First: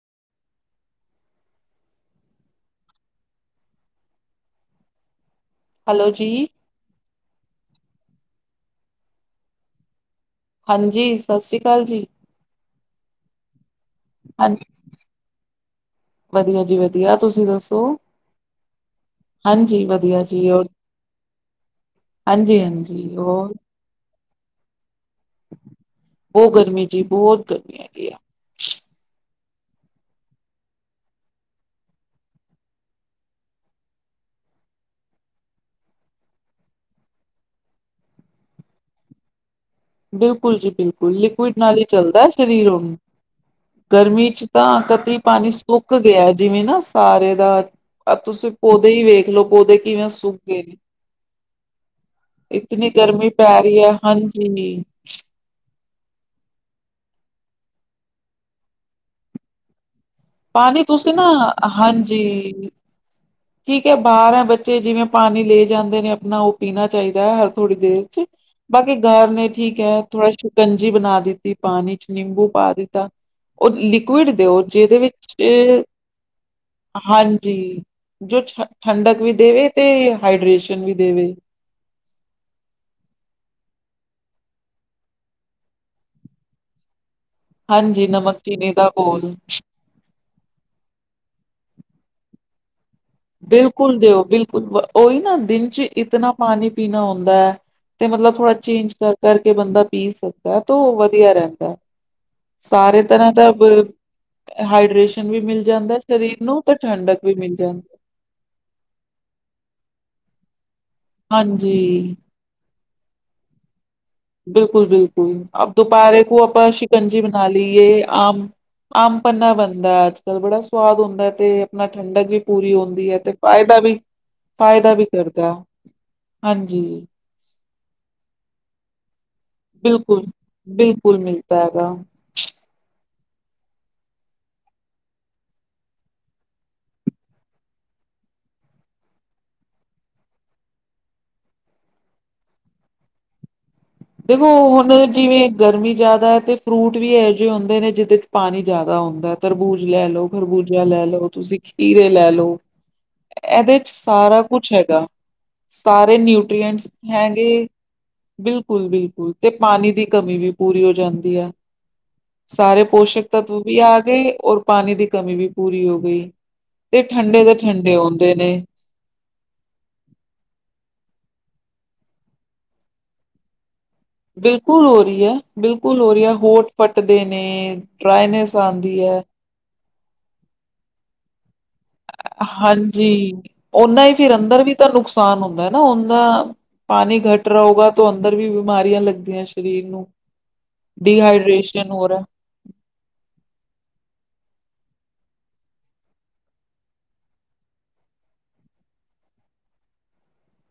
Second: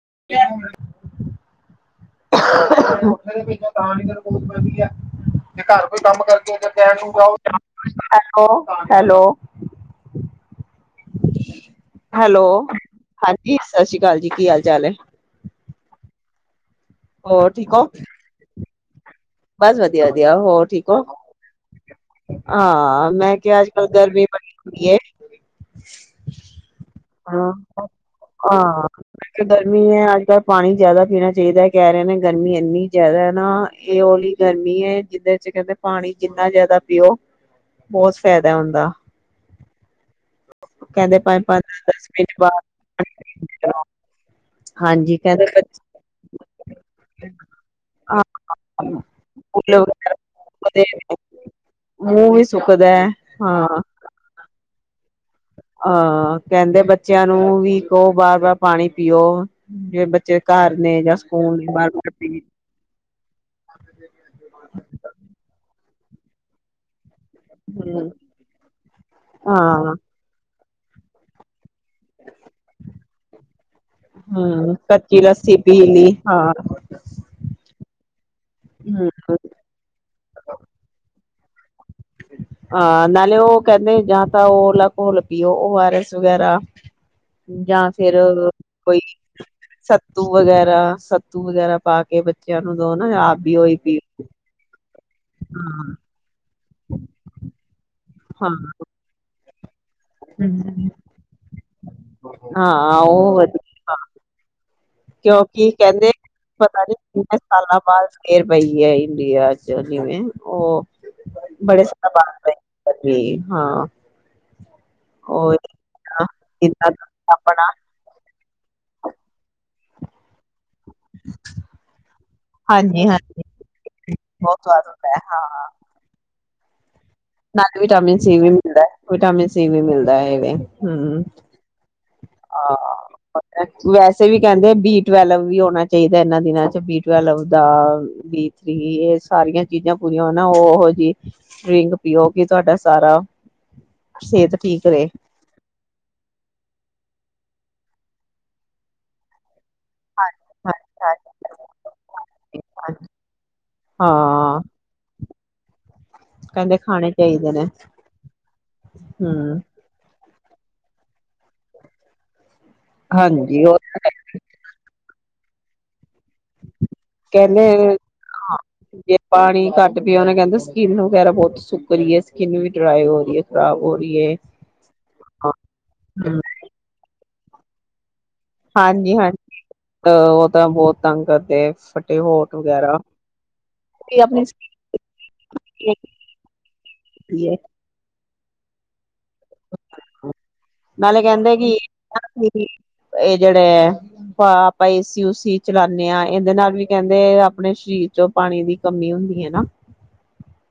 [inaudible] [unintelligible] ਜੇ ਘਰ ਕੋਈ ਹੈਲੋ ਕੰਮ ਜੀ, ਕਰਕੇ ਤੇ [inaudible] ਹੈਲੋ, ਹੈਲੋ। ਹਾਂਜੀ ਸਤਿ ਸ੍ਰੀ ਅਕਾਲ ਜੀ। ਹੈਲੋ ਹਾਂਜੀ ਸਤਿ ਸ੍ਰੀ ਅਕਾਲ ਜੀ, ਕੀ ਹਾਂ ਹਾਲ-ਚਾਲ ਹੈ। ਵਧੀਆ ਜੀ ਵਧ ਵਧੀਆ ਤੁਸੀਂ ਹੋਰ ਠੀਕ ਦੱਸੋ। ਹੋ ਬਸ ਹਾਂਜੀ ਵਧੀਆ ਵਧੀਆ ਜੀ, ਹੋਰ ਔਰ ਠੀਕ ਹੋ। ਹਾਂ, ਹਾਂਜੀ-ਹਾਂਜੀ ਮੈਂ ਹੋਰ ਕਿਹਾ ਅੱਜ ਕੱਲ ਗਰਮੀ- [unintelligible] ਬਹੁਤ ਗਰਮੀ ਜੀ। ਬਹੁਤ ਗਰਮੀ ਹੈਗੀ ਹੈ। ਏ ਗਰਮੀ ਹੈ। ਅੱਜ ਕੱਲ ਪਾਣੀ ਜਿਆਦਾ ਪੀਣਾ ਚਾਹੀਦਾ। ਕਹਿ ਰਹੇ ਨੇ ਗਰਮੀ ਇੰਨੀ ਜ਼ਿਆਦਾ ਹੈ ਨਾ। ਏ ਓਲੀ ਗਰਮੀ ਹੈ, ਜਿਹਦੇ ਚ ਕਹਿੰਦੇ ਪਾਣੀ ਜਿੰਨਾ ਜ਼ਿਆਦਾ ਪੀਓ ਬਹੁਤ ਫਾਇਦਾ ਹੁੰਦਾ। ਬਿਲਕੁਲ ਜੀ ਬਿਲਕੁਲ ਕਹਿੰਦੇ ਪੰਜ ਲਿਕੁਇਡ ਪੰਜ ਨਾਲ ਦਸ ਹੀ ਦਸ ਚੱਲਦਾ ਮਿੰਟ ਸਰੀਰ ਹੁਣ। ਬਾਅਦ ਗਰਮੀ ਚ ਤਾਂ ਹਾਂਜੀ ਧਰਤੀ ਕਹਿੰਦੇ ਪਾਣੀ ਬੱਚ ਸੁੱਕ ਗਿਆ। ਜਿਵੇਂ ਨਾ ਸਾਰੇ ਦਾ ਏ ਹਾਂ ਤੁਸੀਂ ਪੌਦੇ ਹੀ ਵੇਖ ਲਓ ਫੁੱਲ ਪੌਦੇ ਕਿਵੇਂ ਵਗੈਰਾ ਸੁੱਕ ਗਏ ਨੇ। ਉਹਦੇ ਮੂੰਹ ਵੀ ਸੁੱਕਦਾ ਇਤਨੀ ਹੈ ਗਰਮੀ ਪੈ ਹਾਂ ਰਹੀ ਹੈ। ਹਾਂਜੀ- [inaudible] ਆਂ ਕਹਿੰਦੇ ਬੱਚਿਆਂ ਨੂੰ ਵੀ ਕਹੋ, ਬਾਰ ਬਾਰ ਪਾਣੀ ਪੀਓ। ਜ- ਪਾਣੀ ਤੁਸੀਂ ਨਾ- ਪੀ ਹਾਂਜੀ। ਠੀਕ ਹੈ, ਬਾਰਾਂ ਬੱਚੇ ਜਿਵੇਂ ਪਾਣੀ ਲੈ ਕਹਿੰਦੇ ਨੇ ਆਪਣਾ ਉਹ ਪੀਣਾ ਚਾਹੀਦਾ। ਕਿਆ ਹੈ ਥੋੜੀ ਦੇਰ ਹਮ ਚ 'ਬਾਕੀ ਗਰ ਨੇ ਠੀਕ ਹਾਂ ਹੈ ਥੋੜਾ- ਕੰਜੀ ਬਣਾ ਦਿੱਤੀ। ਪਾਣੀ ਚ ਨਿੰਬੂ ਪਾ ਦਿੱਤਾ। ਉਹ ਲਿਕੁਇਡ ਦਿਓ ਹਮ ਜਿਹਦੇ ਕੱਚੀ ਵਿੱਚ ਲੱਸੀ ਪੀ ਤੇ ਲਈ ਹਾਂ ਹਾਂਜੀ। ਜਿਚ ਹਮ ਠੰਡਕ ਵੀ ਦੇਵੇ ਤੇ ਹਾਈਡਰੇੇਸ਼ਨ ਵੀ ਦੇਵੇ। [inaudible] ਹਾਂ ਨਾਲੇ ਉਹ ਕਹਿੰਦੇ, ਜਾਂ ਤਾਂ ਓਲਾ ਘੋਲ ਪੀਓ ਓ ਆਰ ਐਸ ਵਗੈਰਾ। ਜਾਂ ਹਾਂਜੀ ਫਿਰ ਨਮਕ ਚੀਨੀ ਦਾ ਕੋਈ ਘੋਲ ਸ ਸੱਤੂ ਵਗੈਰਾ। ਸੱਤੂ ਵਗੈਰਾ ਪਾ ਕੇ ਬੱਚਿਆਂ ਨੂੰ- ਦੋ ਨਾ ਆਪ ਵੀ ਉਹੀ ਬਿਲਕੁਲ ਪੀਓ ਦਿਓ। ਬਿਲਕੁਲ, ਉਹੀ ਨਾ ਦਿਨ ਹਾਂ ਚ ਇਤਨਾ ਪਾਣੀ- ਪੀਣਾ ਹੁੰਦਾ ਏ। ਤੇ ਮਤਲਬ ਥੋੜਾ ਹਾਂ ਚੇਂਜ ਕਰ ਕਰ- [unintelligible] ਪੀ ਸਕਦਾ ਤੋ ਉਹ ਵਧੀਆ ਰਹਿੰਦਾ। ਹਾਂ ਸਾਰੇ ਤਰ੍ਹਾਂ ਉਹ ਦਾ ਵਧੀਆ ਵੀ---ਹਾਈ ਰੇਸ਼ਨ ਵੀ ਮਿਲ ਕਿਉਂਕਿ ਜਾਂਦਾ ਕਹਿੰਦੇ ਸਰੀਰ ਨੂੰ, ਤੇ ਠੰਡਕ ਵੀ ਮਿਲ ਜਾਂਦੀ। ਏਅਰ ਪੀਈ ਹੈ ਇੰਡੀਆ 'ਚ ਜਿਵੇਂ ਉਹ- [unintelligible] ਹਾਂਜੀ ਆਪਣੀ- ਹਾਂ। [inaudible] ਬਿਲਕੁਲ ਬਿਲਕੁਲ ਉਹ ਅਬ ਦੁਪਰੇ ਕੋ ਆਪਾਂ ਜਿੱਦਾਂ ਸ਼ਿਕੰਜੀ ਬਣਾ ਆਪਣਾ ਲਈਏ। ਆਮ ਆਮ ਪੰਨਾ ਬਣਦਾ ਅੱਜ ਕੱਲ ਬੜਾ ਸਵਾਦ ਹੁੰਦਾ। ਤੇ ਆਪਣਾ ਠੰਡਕ ਵੀ- ਪੂਰੀ ਹਾਂਜੀ ਹੁੰਦੀ ਹੈ ਤੇ ਹਾਂਜੀ ਫਾਇਦਾ ਵੀ ਬਹੁਤ ਸਵਾਦ ਫਾਇਦਾ ਵੀ ਹੁੰਦਾ ਹੈ ਕਰਦਾ ਹਾਂ ਹਾਂਜੀ ਨਾਲ ਵਿਟਾਮਿਨ ਸੀ ਵੀ ਮਿਲਦਾ ਹੈ ਵਿਟਾਮਿਨ ਸੀ ਵੀ ਮਿਲਦਾ ਬਿਲਕੁਲ ਹੈਵੇ ਬਿਲਕੁਲ ਹਮ ਮਿਲਦਾ ਹੈਗਾ ਹਾਂ ਵੈਸੇ ਵੀ ਕਹਿੰਦੇ ਬੀ ਟਵੈਲਵ ਵੀ ਹੋਣਾ ਚਾਹੀਦਾ ਇਹਨਾਂ ਦਿਨਾਂ ਚ ਬੀ ਟਵੈਲਵ ਦਾ ਬੀ ਥ੍ਰੀ ਇਹ ਸਾਰੀਆਂ ਚੀਜ਼ਾਂ ਪੂਰੀਆਂ ਹਨ ਉਹੋ ਜਿਹੀ ਰਿੰਗ ਪੀਓ ਕਿ ਤੁਹਾਡਾ ਸਾਰਾ ਦੇਖੋ ਸਿਹਤ ਠੀਕ ਹੁਣ ਰਹੇ। ਜਿਵੇਂ ਗਰਮੀ ਜ਼ਿਆਦਾ ਹੈ ਤੇ ਫਰੂਟ ਵੀ ਹੈ ਹੁੰਦੇ ਨੇ ਜਿਹਦੇ ਚ ਪਾਣੀ ਜ਼ਿਆਦਾ ਹੁੰਦਾ ਹੈ ਤਰਬੂਜ਼ ਜ ਲੈ ਲਓ, ਖਰਬੂਜਾ ਲੈ ਲਓ, ਤੁਸੀਂ ਖੀਰੇ ਲੈ ਲੋ। ਐਹਦੇ ਚ ਸਾਰਾ ਹਾਂ, ਕੁਛ ਹੈਗਾ। ਸਾਰੇ ਕਹਿੰਦੇ ਨਿਊਟਰੀਐਂਟਸ ਖਾਣੇ ਚਾਹੀਦੇ ਨੇ ਹੈਗੇ ਬਿਲ ਬਿਲਕੁਲ ਤੇ ਹੂੰ। ਪਾਣੀ ਦੀ ਕ ਮੀ ਵੀ ਪੂਰੀ ਹੋ ਜਾਂਦੀ ਆ। ਸਾਰੇ ਪੋਸ਼ਕ ਤੱਤਵ ਹਾਂਜੀ, ਵੀ ਉਹ ਆ ਗਏ, ਔਰ ਪਾਣੀ ਦੀ ਕਮੀ ਵੀ ਪੂਰੀ ਹੋ ਗਈ। ਤੇ ਠੰਡੇ ਦੇ ਕਹਿੰਦੇ ਠੰਡੇ ਅ ਹੁੰਦੇ ਨੇ। ਵੀ ਆ ਪਾਣੀ ਘੱਟ ਪੀਓ ਨਾ ਕਹਿੰਦੇ ਸਕਿਨ ਵਗੈਰਾ ਬਹੁਤ ਸੁੱਕ ਰਹੀ ਐ, ਸਕਿਨ ਵੀ ਡਰਾਈ ਹੋ ਰਹੀ ਐ, ਖਰਾਬ ਬਿਲਕੁਲ ਹੋ ਰਹੀ ਐ, ਬਿਲਕੁਲ ਹੋ ਰਹੀ ਐ ਹੋਂਠ ਫੱਟਦੇ ਨੇ ਨੇ ਡਰਾਈਨੈਸ ਆਂਦੀ ਐ। ਅ ਉਹ ਤਾਂ ਬਹੁਤ ਤੰਗ ਕਰਦੇ। ਫਟੇ ਅ ਹੋਟ ਵਗੈਰਾ। ਹਾਂਜੀ, ਓਨਾਂ ਈ ਫਿਰ ਆਪਣੀ ਅੰਦਰ ਵੀ ਤਾਂ ਨੁਕਸਾਨ ਹੁੰਦਾ ਐ ਨਾ। ਸਕਿਨ ਓਨਾਂ ਪਾਣੀ ਘੱਟ ਰਿਹਾ ਹੋਗਾ ਤੋ ਅੰਦ ਦਰ ਵੀ ਬਿਮਾਰੀਆਂ ਲੱਗਦੀਆਂ ਸ਼ਰੀਰ ਨੂੰ। ਨਾਲੇ ਕਹਿੰਦੇ ਕਿ ਡੀਹਾਈਡ੍ਰੇਸ਼ਨ ਹੋ ਰਿਹਾ ਇਹ ਜੇੜੇ ਅ ਪਾ ਆਪਾਂ ਏਸੀ ਉਸੀ ਚਲਾਨੇ ਆਂ, ਇੰਦੇ ਨਾਲ ਵੀ ਕਹਿੰਦੇ, ਆਪਣੇ ਸ਼ਰੀਰ ਚੋਂ ਪਾਣੀ ਦੀ ਕਮੀ ਹੁੰਦੀ ਐ ਨਾ।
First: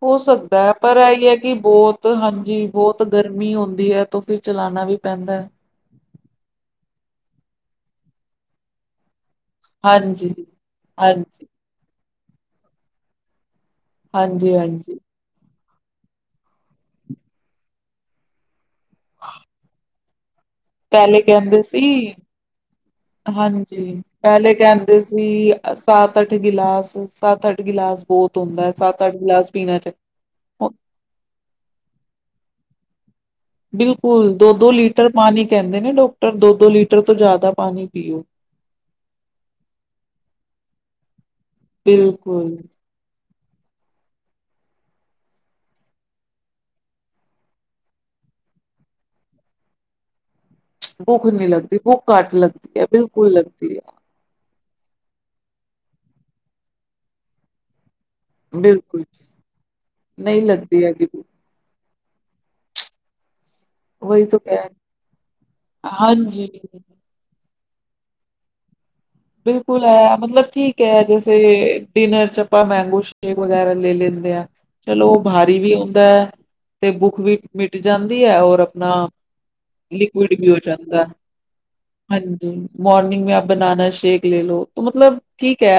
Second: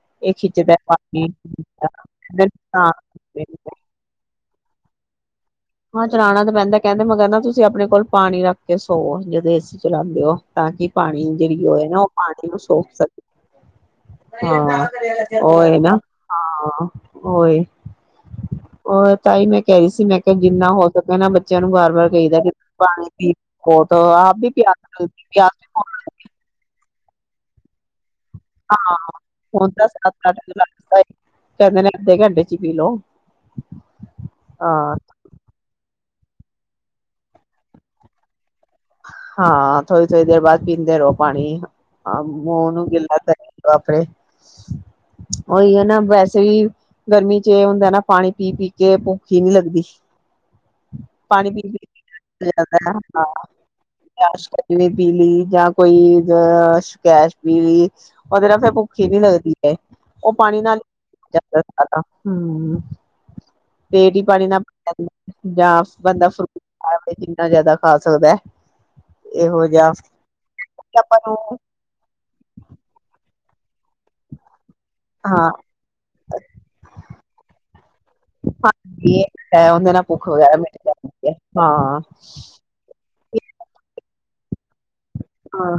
ਹੋ ਇਹ ਸਕਦਾ ਐ। ਖਿੱਚਦਾ ਪਰ ਪਾਣੀ ਏਈ ਐ ਕਿ ਬਹੁਤ ਹਾਂਜੀ ਬਹੁਤ ਗਰਮੀ ਹੁੰਦੀ ਹੈ, ਤੋ ਫਿਰ ਚਲਾਣਾ ਵੀ ਪੈਂਦਾ ਐ। ਹਾਂ ਚਲਾਣਾ ਤਾਂ ਪੈਂਦਾ। ਕਹਿੰਦੇ ਮਗਰ ਨਾ ਤੁਸੀਂ ਆਪਣੇ ਕੋਲ ਪਾਣੀ ਰੱਖ ਕੇ ਸੌਵੋ, ਜ ਦੋਂ ਏਸੀ ਚਲਾਂਦੇ ਹਾਂਜੀ ਓ। ਤਾਂ ਕਿ ਪਾਣੀ ਦੀ ਹਾਂਜੀ ਜਿਹੜੀ ਓਹ ਏ ਨਾ ਓਹ ਪਾਣੀ ਨੂੰ ਸੌਖ ਸਕੇ। ਹਾਂਜੀ ਹਾਂ। ਹਾਂਜੀ ਓ ਏ ਨਾ। ਓ ਈ। ਓ ਏ ਤਾਂਈ ਮੈਂ ਕਹਿ ਰਹੀ ਸੀ, ਮੈਂ ਕਿ ਜਿੰਨਾ ਹੋ ਸਕੇ ਪਹਿਲੇ ਨਾ, ਬੱਚਿਆਂ ਕਹਿੰਦੇ ਨੂੰ ਸੀ ਵਾਰ ਵਾਰ ਕਈਦਾ ਕਿ ਪਾਣੀ ਪੀ ਬਹੁਤ ਹਾਂਜੀ ਆਪ ਵੀ ਪਹਿਲੇ ਕਹਿੰਦੇ ਪਿਆਸ ਲੱਗਦੀ ਸੀ, ਪਿਆਸ ਸੱਤ ਅੱਠ ਗਿਲਾਸ ਸੱਤ ਅੱਠ ਗਿਲਾਸ ਬੋਤ ਹਾਂ ਹੁਣ ਸੱਤ ਅੱਠ ਗਿਲਾਸ ਤਾ, ਕਹਿੰਦੇ ਨੇ ਅੱਧੇ ਘੰਟੇ ਚ ਪੀ ਲੋ। ਬਿਲਕੁਲ ਦੋ ਦੋ ਲੀਟਰ ਪਾਣੀ ਕਹਿੰਦੇ ਨੇ ਡੋਕ ਦੋ ਦੋ ਲੀਟਰ ਤੋਂ ਜ਼ਿਆਦਾ ਪਾਣੀ ਪੀਓ। ਹਾਂ ਥੋੜੀ-ਥੋੜੀ ਦੇਰ ਬਾਅਦ ਪੀਂਦੇ ਰੋ। ਪਾਣੀ ਅ ਬਿਲਕੁਲ ਮੂੰਹ ਨੂੰ ਗਿੱਲਾ ਕਰੀ ਆਪਣੇ ਉਹੀ ਹੈ ਨਾ ਵੈਸੇ ਹੀ ਗਰਮੀ ਚ ਏ ਹੁੰਦਾ ਨਾ ਪਾਣੀ ਪੀ ਪੀ ਕੇ ਪੁਖ ਨਹੀ ਲੱਗਦੀ। ਭੁੱਖ ਨੀ ਪਾਣੀ ਪੀ ਲੱਗਦੀ ਭੁੱਖ ਘੱਟ ਲੱਗਦੀ ਹੈ, ਬਿਲਕੁਲ ਲੱਗਦੀ ਨੀ [unintelligible] ਸਕੰਜਵੀ ਪੀਲੀ ਜਾਂ ਕੋਈ ਸਕੈਸ਼ ਪੀਲੀ ਓਹਦੇ ਹੈ ਨਾਲ ਫਿਰ ਬਿਲਕੁਲ ਭੁੱਖੀ ਨੀ ਲੱਗਦੀ ਹੈ ਉਹ ਨਹੀਂ ਪਾਣੀ ਨਾਲ ਲੱਗਦੀ ਹੈਗੀ ਹੈਨਾ ਹਮ ਪੇਟ ਹੀ ਵਹੀ ਤਾਂ ਪਾਣੀ ਨਾਲ ਕਹਿ ਪਰ ਜੰਦਾ ਯ ਬਣਦਾ ਹਾਂਜੀ। ਫਰੂਟ ਖਵੇ ਕਿੰਨਾ ਜ਼ਿਆਦਾ ਹਾਂ ਚਲਦਾ [inaudible] ਬਿਲਕੁਲ ਹੈ ਮਤਲਬ ਠੀਕ ਹੈ ਆਪਾਂ ਜੈਸੇ ਨੂੰ ਡਿਨਰ ਚ ਅਪਾ ਮੰਗੋ ਸ਼ਕ ਵਗੈਰਾ ਲੈ ਲੈਂਦੇ ਆ ਚਲੋ ਹਾਂ ਬਾਰੀ ਵੀ ਆਉਂਦਾ ਹੈ ਤੇ ਬੁੱਖ ਵੀ ਮੀਟ ਜਾਂਦੀ ਹੈ ਔਰ ਆਪਣਾ ਹਾਂਜੀ ਇਹ ਤਾਂ ਹੈ ਉਹਦੇ ਨਾਲ ਭੁੱਖ ਲਿਕਵਿਦ ਵੀ ਹੋ ਵਗੈਰਾ ਮਿਟ ਜਾਂਦਾ ਹੈ। ਜਾਂਦੀ ਹਾਂ। ਹਾਂਜੀ ਮੋਰਨਿੰਗ ਮੈਂ ਬਨਾਨਾ ਸ਼ ਸ਼ਕੇ ਲੈ ਲੋ ਮਤਲਬ ਹਾਂ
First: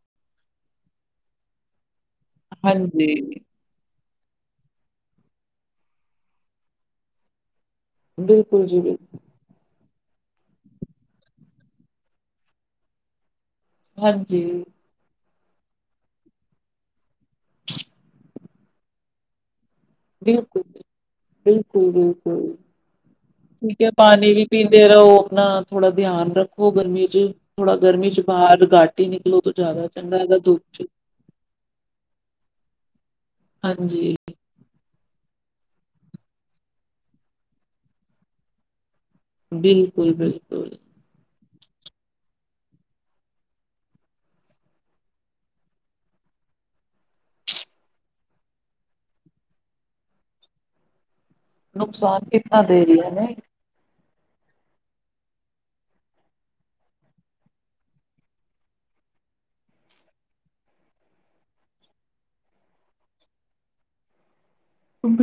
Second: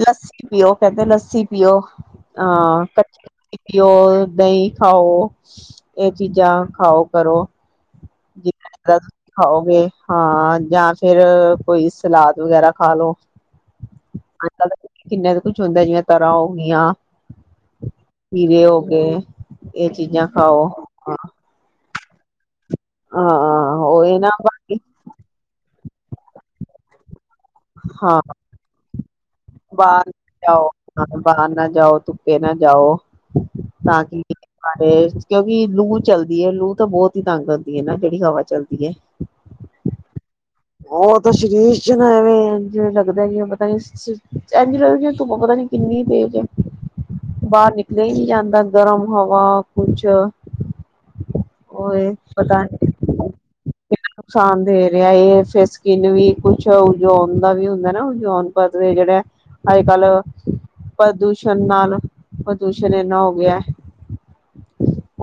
ਲੱਸੀ ਪੀਓ, ਕਹਿੰਦੇ ਲੱਸੀ ਪੀਓ। ਹਾਂ ਕੱਚੀ ਲੱਸੀ ਪੀਓ। ਦਹੀਂ ਖਾਓ ਇਹ ਚੀਜ਼ਾਂ ਖਾਓ ਕਰੋ। [unintelligible] ਖਾਓਗੇ ਹਾਂ ਜਾਂ ਫਿਰ ਕੋਈ ਸਲਾਦ ਵਗੈਰਾ ਖਾ ਲੋ। ਹਾਂਜੀ। ਅੱਜ ਕੱਲ ਕਿੰਨਾ ਕੁਛ ਹੁੰਦਾ ਜਿਆਂ ਤਰ੍ਹਾਂ ਹੋ ਗਈਆਂ ਵੀਰੇ ਹੋ ਗਏ ਇਹ ਚੀਜ਼ਾਂ ਖਾਓ ਹਾ। ਹਮ। ਠੀਕ ਹੈ ਨਾ ਪਾਣੀ ਵੀ ਬਾਕੀ ਪੀਂਦੇ ਰਹੋ ਆਪਨਾ ਥੋੜਾ ਧਿਆਨ ਰੱਖੋ ਗਰਮੀ ਚ ਥੋੜਾ ਗਰਮੀ ਚ ਹਾਂ ਬਾਹਰ ਘਾਟ ਹੀ ਨਿਕਲੋ ਜ਼ਿਆਦਾ ਬਾਹਰ ਚੰਗਾ ਹੈਗਾ ਨਾ ਧੁੱਪ ਜਾਓ ਚ ਹ ਬਾਹਰ ਨਾ ਜਾਓ ਧੁੱਪੇ ਨਾ ਜਾਓ ਤਾਂ ਹਾਂਜੀ ਕਿ ਤੇ ਕਿਉਂਕਿ ਲੂ ਚਲਦੀ ਹੈ ਲੂ ਤਾਂ ਬਹੁਤ ਹੀ ਤੰਗ ਹੁੰਦੀ ਹੈ ਨਾ ਜਿਹੜੀ ਹਵਾ ਚਲਦੀ ਹੈ। ਬਿਲਕਲ। ਉਹ ਤਾਂ ਸਰੀਰ ਚ ਨਾ ਐਵੇਂ ਅੰਜ ਲੱਗਦਾ ਜਵੇ ਤੁਪ ਪਤਾ ਨੀ ਕਿੰਨੀ ਤੇਜ਼ ਹੈ ਬਾਹਰ ਨਿਕਲਿਆ ਹੀ ਨ ਜਾਂਦਾ ਗਰਮ ਹਵਾ ਕੁਛ ਓਏ ਨੁਕਸਾਨ ਕਿਤਨਾ ਪਤਾ ਨੀ ਦੇਰੀ ਹੈ ਨਹੀਂ। ਨੁਕਸਾਨ ਦੇ ਰਿਹਾ ਇਹ ਫੇ ਸਕਿਨ ਵੀ ਕੁਛ [unintelligible] ਦਾ ਵੀ ਹੁੰਦਾ ਨਾ [unintelligible] ਪਧ ਜਿਹੜਾ ਅੱਜ ਕੱਲ ਪ੍ਰਦੂਸ਼ਣ ਨਾਲ ਪ੍ਰਦੂਸ਼ਣ ਇਨਾ ਹੋ ਗਿਆ।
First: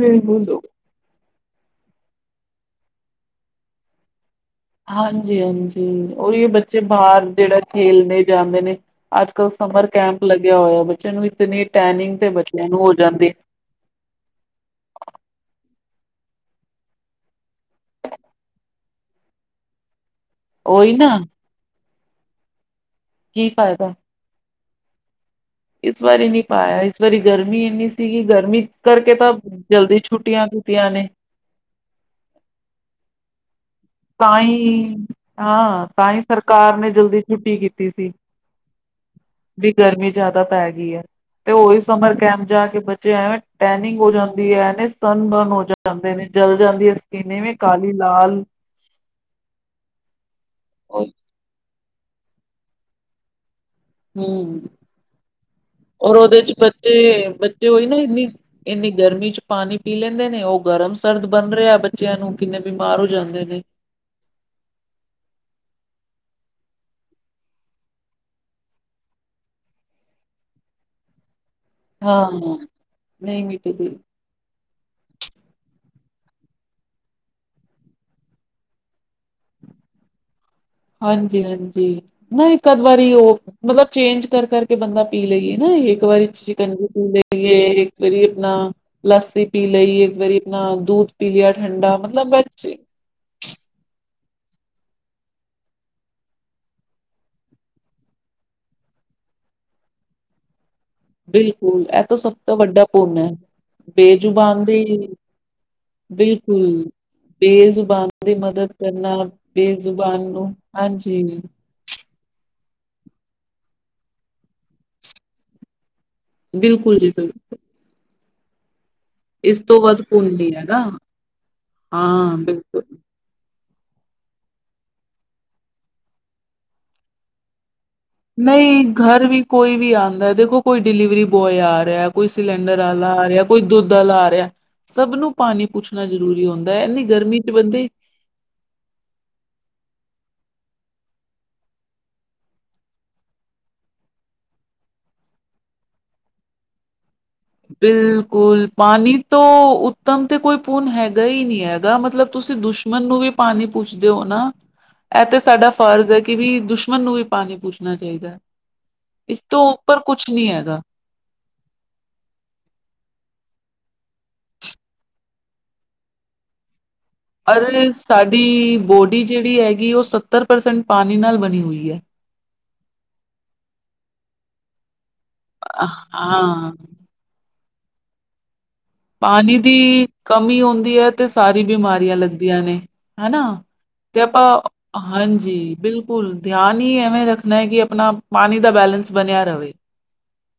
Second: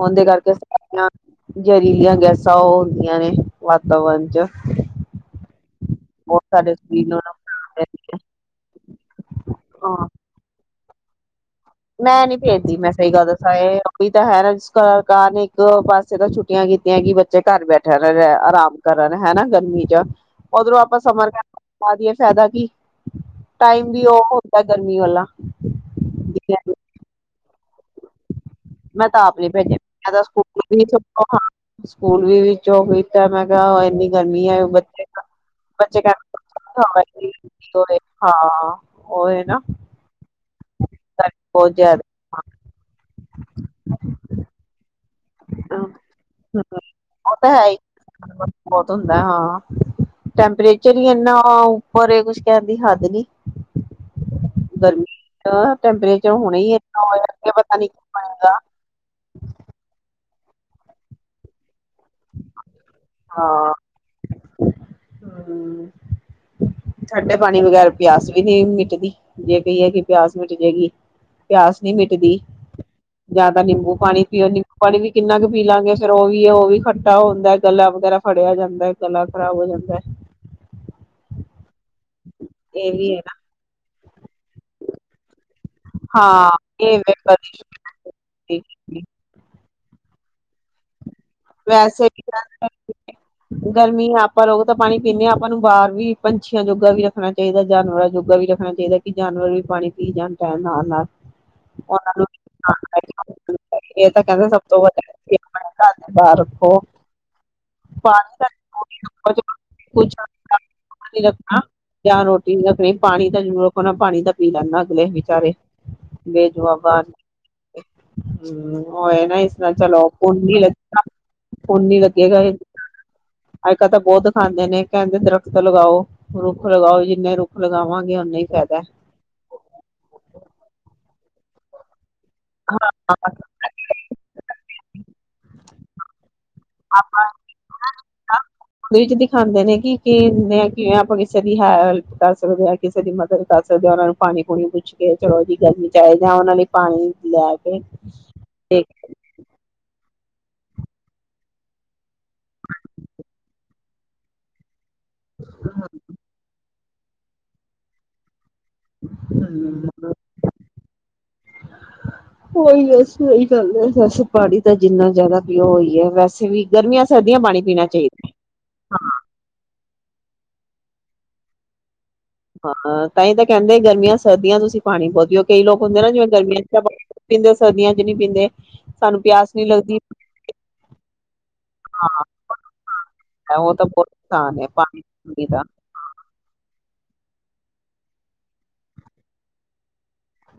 ਔਂਦੇ ਕਰਕੇ ਸਾਰੀਆ ਜਰੀਲੀਆਂ ਗੈਸਾਂ ਔ ਹੁੰਦੀਆਂ ਨੇ। ਵਾਤਾਵਰਨ ਚ ਹਾਂਜੀ ਹਾਂਜੀ। ਬਹੁਤ ਔਹੀ ਸਾਡੇ ਬੱਚੇ ਸਰੀਰ ਨੂੰ ਬਾਰ ਜਿਹੜਾ ਖੇਲਣੇ ਜਾਂਦੇ ਨੇ, ਅੱਜ ਕਲ ਸਮਰ ਹਾਂ ਕੈਂਪ ਲੱਗਿਆ ਹੋਇਆ, ਚਲੋ। ਮੈਂ ਨੀ ਭੇਜਦੀ ਮੈਂ ਸਹੀ ਗੱਲ ਦੱਸਾਂ ਇਹ ਵੀ ਤਾਂ ਹੈ ਨਾ ਜਿਸ ਕਾਰਨ। [unintelligible] ਜਦੋ ਛੁੱਟੀਆਂ ਕੀਤੀਆਂ ਕਿ ਬੱਚੇ ਘਰ ਬੈਠਣ ਆਰਾਮ ਕਰਨ ਹੇਨਾ ਗਰਮੀ ਚ ਉਧਰੋਂ ਉਹੀ ਆਪਾਂ ਨਾ ਸਮਰ ਕੈਮ ਪਾ ਦੀਏ ਫਾਇਦਾ ਕੀ? ਕੀ ਟਾਈਮ ਫਾਇਦਾ ਵੀ ਔਹ ਗਰਮੀ ਵਾਲਾ ਇਸ ਵਾਰੀ ਨੀ ਪਾਇਆ ਇਸ ਵਾਰੀ ਗਰਮੀ ਏਨੀ ਸੀ। ਮੈਂ ਤਾਂ ਆਪ ਨੀ ਭੇਜਿਆ ਮੈਂ ਤਾਂ ਛੁੱਟੀਆਂ ਸਕੂਲ ਕੀਤੀਆਂ ਨੇ [unintelligible] ਸਕੂਲ ਵੀ ਵਿੱਚੋਂਹੀ ਤਾਂ ਮੈਂ ਕਿਹਾ ਇੰਨੀ ਤਾਂ ਗਰਮੀ ਹੈ ਹੀ, ਬੱਚੇ ਹਾਂ, ਬੱਚੇ ਤਾਂ ਹੀ ਸਰਕਾਰ ਨੇ ਜਲਦੀ ਛੁੱਟੀ ਕੀਤੀ ਕਹਿੰਦੇ ਸੀ ਹਾਂ ਉਹ ਨਾ ਵੀ ਗਰਮੀ ਜ਼ਿਆਦਾ ਪੈਗ ਤੇ ਬਹੁਤ ਔਹੀ ਜ਼ਿਆਦਾ ਸਮਰ ਕੈਂਪ ਜਾ ਕੇ ਬੱਚੇ ਐਵੇਂ ਟੈਨਿੰਗ ਹੋ ਜਾਂਦੀ ਏ ਸਨਬਰਨ ਹੋ ਜਾਂਦੇ ਨੇ, ਜਲ ਜਾਂਦੀ ਹੈ। ਉਹ ਤਾਂ ਐਵੇਂ ਹੈ ਹੀ ਕਾਲੀ, ਲਾਲ। ਬਹੁਤ ਹੁੰਦਾ ਹਾਂ। ਟੈਂਪਰੇਚਰ ਹੀ ਇੰਨਾ ਪਰ ਏ ਕੁੱਝ ਕਹਣ ਦੀ ਹੱਦ ਨੀ। ਹੁੰ ਗਰਮੀ ਔਰ ਟੈਂਪਰੇਚਰ ਔਦੇ ਚ ਹੁਣੇ ਹੀ ਇੰਨਾ ਹੋਇਆ ਬੱਚੇ ਅੱਗੇ ਬੱਚੇ ਪਤਾ ਹੋਈ ਨੀ ਨਾ ਕੀ ਇੰਨੀ ਬਣੇਗਾ ਇੰਨੀ ਗਰਮੀ ਚ ਪਾਣੀ ਪੀ ਲੈਂਦੇ ਨੇ ਔ ਗਰਮ ਸਰਦ ਬਣ ਰਿਹਾ ਬ ਬੱਚਿਆਂ ਨੂੰ, ਕਿੰਨੇ ਬਿਮਾਰ ਹੋ ਜਾਂਦੇ ਨੇ। ਹੁੰ। ਠੰਡੇ ਪਾਣੀ ਵਗੈਰ ਪਿਆਸ ਵੀ ਨਹੀਂ ਮਿਟਦੀ, ਜੇ ਕਹੀਏ ਕਿ ਪਿਆਸ ਮਿਟ ਜਾਏਗੀ। ਪਿਆਸ ਨੀ ਹਾਂ ਮਿੱਟਦੀ ਨਹੀਂ ਜਾਂ ਤਾਂ ਮਿਟਦੀ ਨਿੰਬੂ ਪਾਣੀ ਪੀਓ, ਨਿੰਬੂ ਪਾਣੀ ਵੀ ਕਿੰਨਾ ਕੁ ਪੀ ਲਾਂਗੇ। ਫੇਰ ਉਹ ਵੀ ਹੈ, ਉਹ ਵੀ ਖੱਟਾ ਹੁੰਦਾ ਗਲਾ ਵਗੈਰਾ ਫੜਿਆ ਜਾਂਦਾ, ਗਲਾ ਖ਼ਰਾਬ ਹੋ ਜਾਂਦਾ। ਹਾਂਜੀ ਹਾਂਜੀ। ਨਹੀਂ, ਇੱਕ ਅਧ ਇਹ ਵਾਰੀ ਵੀ ਹੈ ਨਾ ਉਹ ਮਤਲਬ ਚੇਂਜ ਕਰ ਕਰਕੇ ਬੰਦਾ ਪੀ ਲਈਏ। ਨਾ ਇੱਕ ਵਾਰੀ ਚ ਹਾਂ ਸ਼ਿਕੰਜੀ ਇਹ ਪੀ ਲਈਏ, ਇੱਕ ਵਾਰੀ ਆਪਣਾ ਲੱਸੀ ਪੀ ਲਈਏ ਇੱਕ ਵਾਰੀ ਇਤਨਾ ਦੂਧ ਪੀ ਲਿਆ ਠੰਡਾ ਵੈਸੇ ਵੀ ਮਤਲਬ ਵਿੱਚ [unintelligible] ਗਰਮੀਆਂ ਆਪ ਆਪਾਂ ਲੋਕ ਤਾਂ ਪਾਣੀ ਪੀਂਦੇ ਹਾਂ ਆਪਾਂ ਨੂੰ ਬਾਹਰ ਵੀ ਪੰਛੀਆਂ ਜੋਗਾ ਵੀ ਰੱਖਣਾ ਚਾਹੀਦਾ ਜਾਨਵਰਾਂ ਜੋਗਾ ਵੀ ਰੱਖਣਾ ਚਾਹੀਦਾ ਕਿ ਜਾਨਵਰ ਵੀ ਪਾਣੀ ਪੀ ਜਾਣ ਟਾਈਮ ਨਾਲ। ਨਾਲ ਬਿਲਕੁਲ ਇਹ ਉਹਨਾਂ ਤੋਂ ਨੂੰ ਸਭ ਤੋਂ ਵੱਡਾ ਪੁੰਨ ਹੈ ਇਹ ਤਾਂ ਕਹਿੰਦੇ ਸਭ ਬੇਜ਼ੁਬਾਨ ਤੋਂ ਦੀ ਵੱਡਾ ਕਿ ਆਪਣੇ ਘਰ ਦੇ ਬਾਹਰ ਰੱਖੋ ਬਿਲਕੁਲ ਬੇਜ਼ੁਬਾਨ ਦੀ ਪਾਣੀ ਦਾ ਮਦਦ ਕਰਨਾ, ਬੇਜ਼ੁਬਾਨ ਨੂੰ ਹਾਂਜੀ ਯਾਂ ਰੋਟੀ ਨੀ ਰੱਖਣੀ ਪਾਣੀ ਤਾਂ ਜ਼ਰੂਰ ਰੱਖੋ ਨਾ ਪਾਣੀ ਤਾਂ ਪੀ ਲੈਣ ਨਾ ਅਗਲੇ ਵਿਚਾਰੇ। ਬਿਲਕੁਲ ਜੀ ਬਿਲ ਹੂੰ। ਔ ਐ ਨਾ ਇਸ ਨਾਲ ਚਲੋ ਪੁੰਨ ਨਹੀਂ ਈ ਹੈਗਾ ਲਗ ਪੁੰਨ ਈ ਹਾਂ ਲੱਗੇਗਾ ਏ ਬਿਲਕੁਲ ਅੱਜ ਕੱਲ੍ਹ ਤਾਂ ਬਹੁਤ ਦਖਾਂਦੇ ਨੇ, ਕਹਿੰਦੇ ਦਰਖਤ ਲਗਾਓ, ਰੁੱਖ ਲਗਾਓ ਜਿੰਨੇ ਰੁੱਖ ਲਗਾਵਾਂ ਨਈ ਘਰ ਵੀ ਕੋਈ ਵੀ ਆਂਦੈ, ਦੇਖੋ ਕੋਈ ਡਿਲੀਵਰੀ ਕੋਈ ਆ ਰਿਹੈ ਕੋਈ ਸਿਲੰਡਰ ਆਲਾ ਆ ਰਿਆ, ਕੋਈ ਦੁੱਧ ਆਲਾ ਆ ਰਿਹੈ ਸਭ ਨੂੰ ਪਾਣੀ ਪੁੱਛਣਾ ਜਰੂ [unintelligible] ਵਿੱਚ ਦਿਖਾਂਦੇ ਨੇ ਕਿ ਕੇ ਨੈ ਕਿਵੇਂ ਆਪਾਂ ਕਿਸੇ ਦੀ ਹੈਲਪ ਕਰ ਸਕਦੇ ਆਂ, ਕਿਸੇ ਦੀ ਮਦਦ ਕਰ ਸਕਦੇ ਆਂ। ਉਹਨਾਂ ਨੂੰ ਪਾਣੀ ਪੂਣੀ ਪੁੱਛ ਕੇ ਚਲੋ ਜੀ ਗਰਮੀ ਚ ਆਏ ਜਾਂ ਉਹਨਾਂ ਨੇ ਪਾਣੀ ਲੈ ਕੇ ਬਿਲਕੁਲ ਤੇ ਪਾਣੀ ਤੋ ਉੱ ਤਮ ਤੇ ਕੋਈ ਪੂਨ ਹੈਗਾ ਈ ਨਈ ਹੈਗਾ ਮਤਲਬ ਤੁਸੀ ਦੁਸ਼ਮਣ ਨੂੰ ਵੀ ਪਾਣੀ ਪੁੱਛਦੇ ਔ ਨਾ ਇਹ ਤੇ ਸਾਡਾ ਫਰਜ਼ ਐ ਕਿ ਵੀ ਦੁਸ਼ ਮਨ ਨੂੰ ਵੀ ਪਾਣੀ ਪੁੱਛਣਾ ਚਾਹੀਦੈ। ਇਸ ਤੋਂ ਉੱਪਰ ਕੁਛ ਨੀ ਹੈਗਾ। ਔਈ ਬਸ ਸਈ ਗੱਲ ਐ ਵੈਸੇ ਪਾਣੀ ਤਾਂ ਜਿੰਨਾ ਜ਼ਿਆਦਾ ਪੀਔ ਔਈ ਐ ਵੈਸੇ ਵੀ ਗਰਮੀਆਂ ਸਰਦੀਆਂ ਪਾਣੀ ਪਰ ਪੀਣਾ ਚਾਹੀਦਾ ਸਾਡੀ ਬੋਡੀ ਜਿਹੜੀ ਹੈਗੀ ਉਹ ਸੱ ਤਰ ਪ੍ਰਸੈਂਟ ਪਾਣੀ ਨਾਲ ਬਣੀ ਹੋਈ ਐ। ਹਾਂ ਤਾਂਈ ਤਾਂ ਕੈਂਦੇ ਗਰਮੀਆਂ-ਸਰਦੀਆਂ ਤੁਸੀਂ ਪਾਣੀ ਬੋਤ ਜੋ ਕਈ ਲੋਕ ਹੁੰਦੇ ਨਾ ਜਿਵੇਂ ਗਰਮੀਆਂ ਹਾਂ ਚ [unintelligible] ਪੀਦੇ ਸਰਦੀਆਂ ਚ ਨਈ ਪੀਂਦੇ। ਸਾਨੂੰ ਪਿਆਸ ਪਾਣੀ ਨੀ ਦੀ ਲੱਗਦੀ ਕਮੀ ਹੁੰਂਦੀ ਹੈ ਤੇ ਸਾਰੀ ਬਿਮਾਰੀਆਂ ਲੱਗਦੀਆਂ ਨੇ ਹੈਨਾ ਉਹ ਤਾਂ ਬਹੁਤ ਤੇ ਆਪਾਂ ਨੁਕਸਾਨ ਹੈ ਪਾਣੀ ਪੂਣੀ ਹਾਂਜੀ ਦਾ ਬਿਲਕੁਲ ਧਿਆਨ ਈ ਐ ਰੱਖਣਾ ਐ ਕਿ ਆਪਣਾ ਪਾਣੀ ਦਾ ਬੈਲੈਂਸ ਬੰਨਿਆ ਰਵੇ।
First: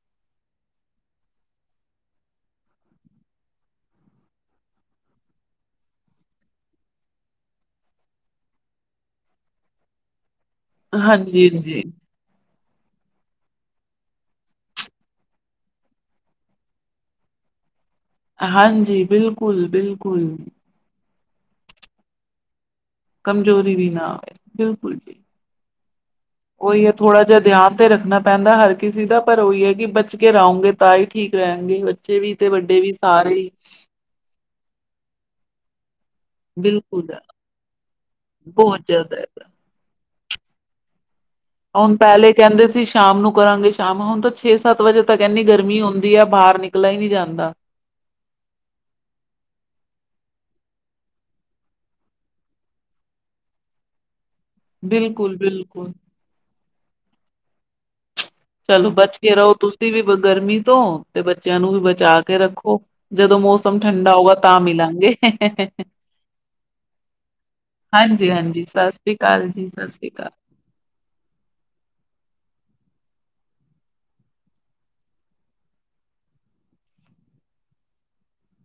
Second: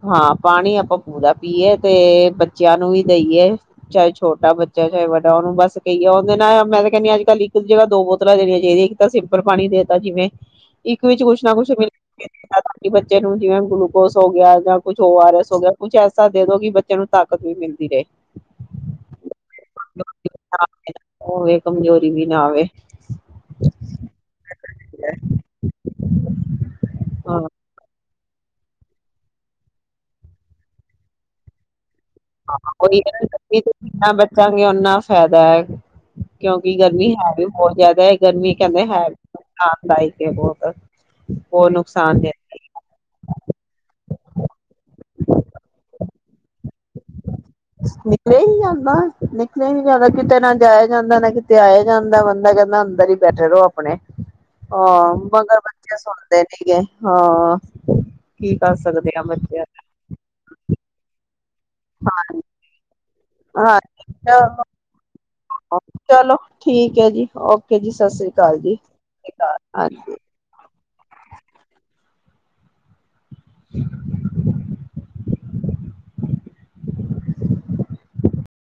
ਹਾਂ ਪਾਣੀ ਆਪਾਂ ਪੂਰਾ ਪੀਏ ਤੇ ਬੱਚਿਆਂ ਨੂੰ ਵੀ ਦੇਈਏ। ਚਾਹੇ ਛੋਟਾ ਬੱਚਾ, ਚਾਹੇ ਵੱਡਾ ਉਹਨੂੰ ਬਸ ਕਈਏ ਉਹਦੇ ਨਾਲ ਮੈਂ ਤਾਂ ਕਹਿੰਨੀ ਆਂ ਅੱਜ ਕੱਲ੍ਹ ਇੱਕ ਦੀ ਜਗ੍ਹਾ ਦੋ ਬੋਤਲਾਂ ਦੇਣੀਆਂ ਚਾਹੀਦੀਐਂ। ਇੱਕ ਤਾਂ ਸਿੰਪਲ ਪਾਣੀ ਦੇ ਤਾ ਜਿਵੇਂ ਇੱਕ ਵਿੱਚ ਕੁਛ ਹਾਂਜੀ ਨਾ ਕੁਛ ਜੀ ਮਿਲ ਕਿ ਬੱਚੇ ਨੂੰ ਜਿਵੇਂ ਗਲੂਕੋਸ ਹੋ ਗਿਆ ਜਾਂ ਕੁਛ ਔ ਆਰ ਐਸ ਹੋ ਗਿਆ ਕੁਛ ਐਸਾ ਦੇ ਦੋ ਕਿ ਬੱਚਿਆਂ ਨੂੰ ਤਾਕਤ ਵੀ ਮਿਲਦੀ ਰੇ। ਹਾਂਜੀ ਬਿਲਕੁਲ, ਬਿਲਕੁਲ। ਹੋਵੇ ਕਮਜ਼ੋਰੀ ਵੀ ਨਾ ਆਵੇ ਕਮਜ਼ੋਰੀ ਵੀ ਨਾ ਆਵੇ ਬਿਲਕੁਲ ਜੀ। ਔਈ ਐ ਥੋੜਾ ਹਾਂ ਜਿਆ ਧਿਆਨ ਤੇ ਰੱਖਣਾ ਪੈਂਦੈ ਹਰ ਕਿਸੇ ਦਾ ਪਰ ਔਈ ਐ ਕਿ ਬਚ ਕੇ ਰਉਂਗੇ ਤਾਂ ਈ ਠੀਕ ਰਹਿਣਗੇ ਬੱਚ [inaudible] ਚਾਂਗੇ ਓਨਾ ਫੈਦਾ ਕਿਉਂਕਿ ਬਿਲਕੁਲ ਗਰਮੀ ਹੈ ਵੀ ਬਹੁਤ ਜਿਆਦਾ ਐ ਗਰਮੀ ਬਹੁਤ ਕਹਿੰਦੇ ਹੈ [inaudible] ਜ਼ਿਆਦਾ ਹੈਗਾ ਕਿ ਹੋਗਾ ਹੁਣ ਪਹਿਲੇ ਕਹਿੰਦੇ ਸੀ ਸ਼ਾਮ ਨੂੰ ਕਰਾਂਗੇ, ਸ਼ਾਮ ਹੁਣ ਤਾਂ ਛੇ ਸੱਤ ਵਜੇ ਤੱਕ ਇੰਨੀਂ ਗਰਮੀ ਹੁੰਦੀ ਇਹ ਹੈ ਬਾਹਰ ਨਿਕ ਨਿਕਲਿਆ ਹੀ ਨਹੀਂ ਜਾਂਦਾ, ਨਿਕਲਿਆ ਹੀ ਨਹੀਂ ਜਾਦਾ ਕਿਤੇ ਨਾ ਜਾਇਆ ਜਾਂਦਾ, ਨਾ ਕਿਤੇ ਆਇਆ ਜਾਂਦਾ ਬੰਦਾ ਕਹਿੰਦਾ ਅੰਦਰ ਹੀ ਬੈਠੇ ਰਹੋ ਆਪਣੇ ਹਾਂ, ਬਿਲਕੁਲ ਮਗਰ ਬਿਲਕੁਲ ਬੱਚੇ ਸੁਣਦੇ ਨੀ ਗੇ ਹਾਂ ਕੀ ਕਰ ਚਲੋ ਸਕਦੇ ਬਚ ਆ ਕੇ ਰਹੋ ਬੱਚਿਆਂ ਤੁਸੀਂ ਵੀ ਗਰਮੀ ਤੋਂ ਤੇ ਬੱਚ ਬੱਚਿਆਂ ਨੂੰ ਵੀ ਬਚਾ ਕੇ ਰੱਖੋ ਜਦੋਂ ਨੂੰ, ਮੌਸਮ ਹਾਂ ਠੰਡਾ ਹੋਊਗਾ ਤਾਂ ਚਲੋ ਮਿਲਾਂਗੇ, ਚਲੋ ਠੀਕ ਹੈ ਜੀ ਓਕੇ ਜੀ ਸਤਿ ਹਾਂਜੀ ਸ੍ਰੀ ਅਕਾਲ ਹਾਂਜੀ ਜੀ ਸਤਿ ਸ੍ਰੀ ਅਕਾਲ ਜੀ, ਸਤਿ ਹਾਂਜੀ ਸ੍ਰੀ ਅਕਾਲ। [unintelligible]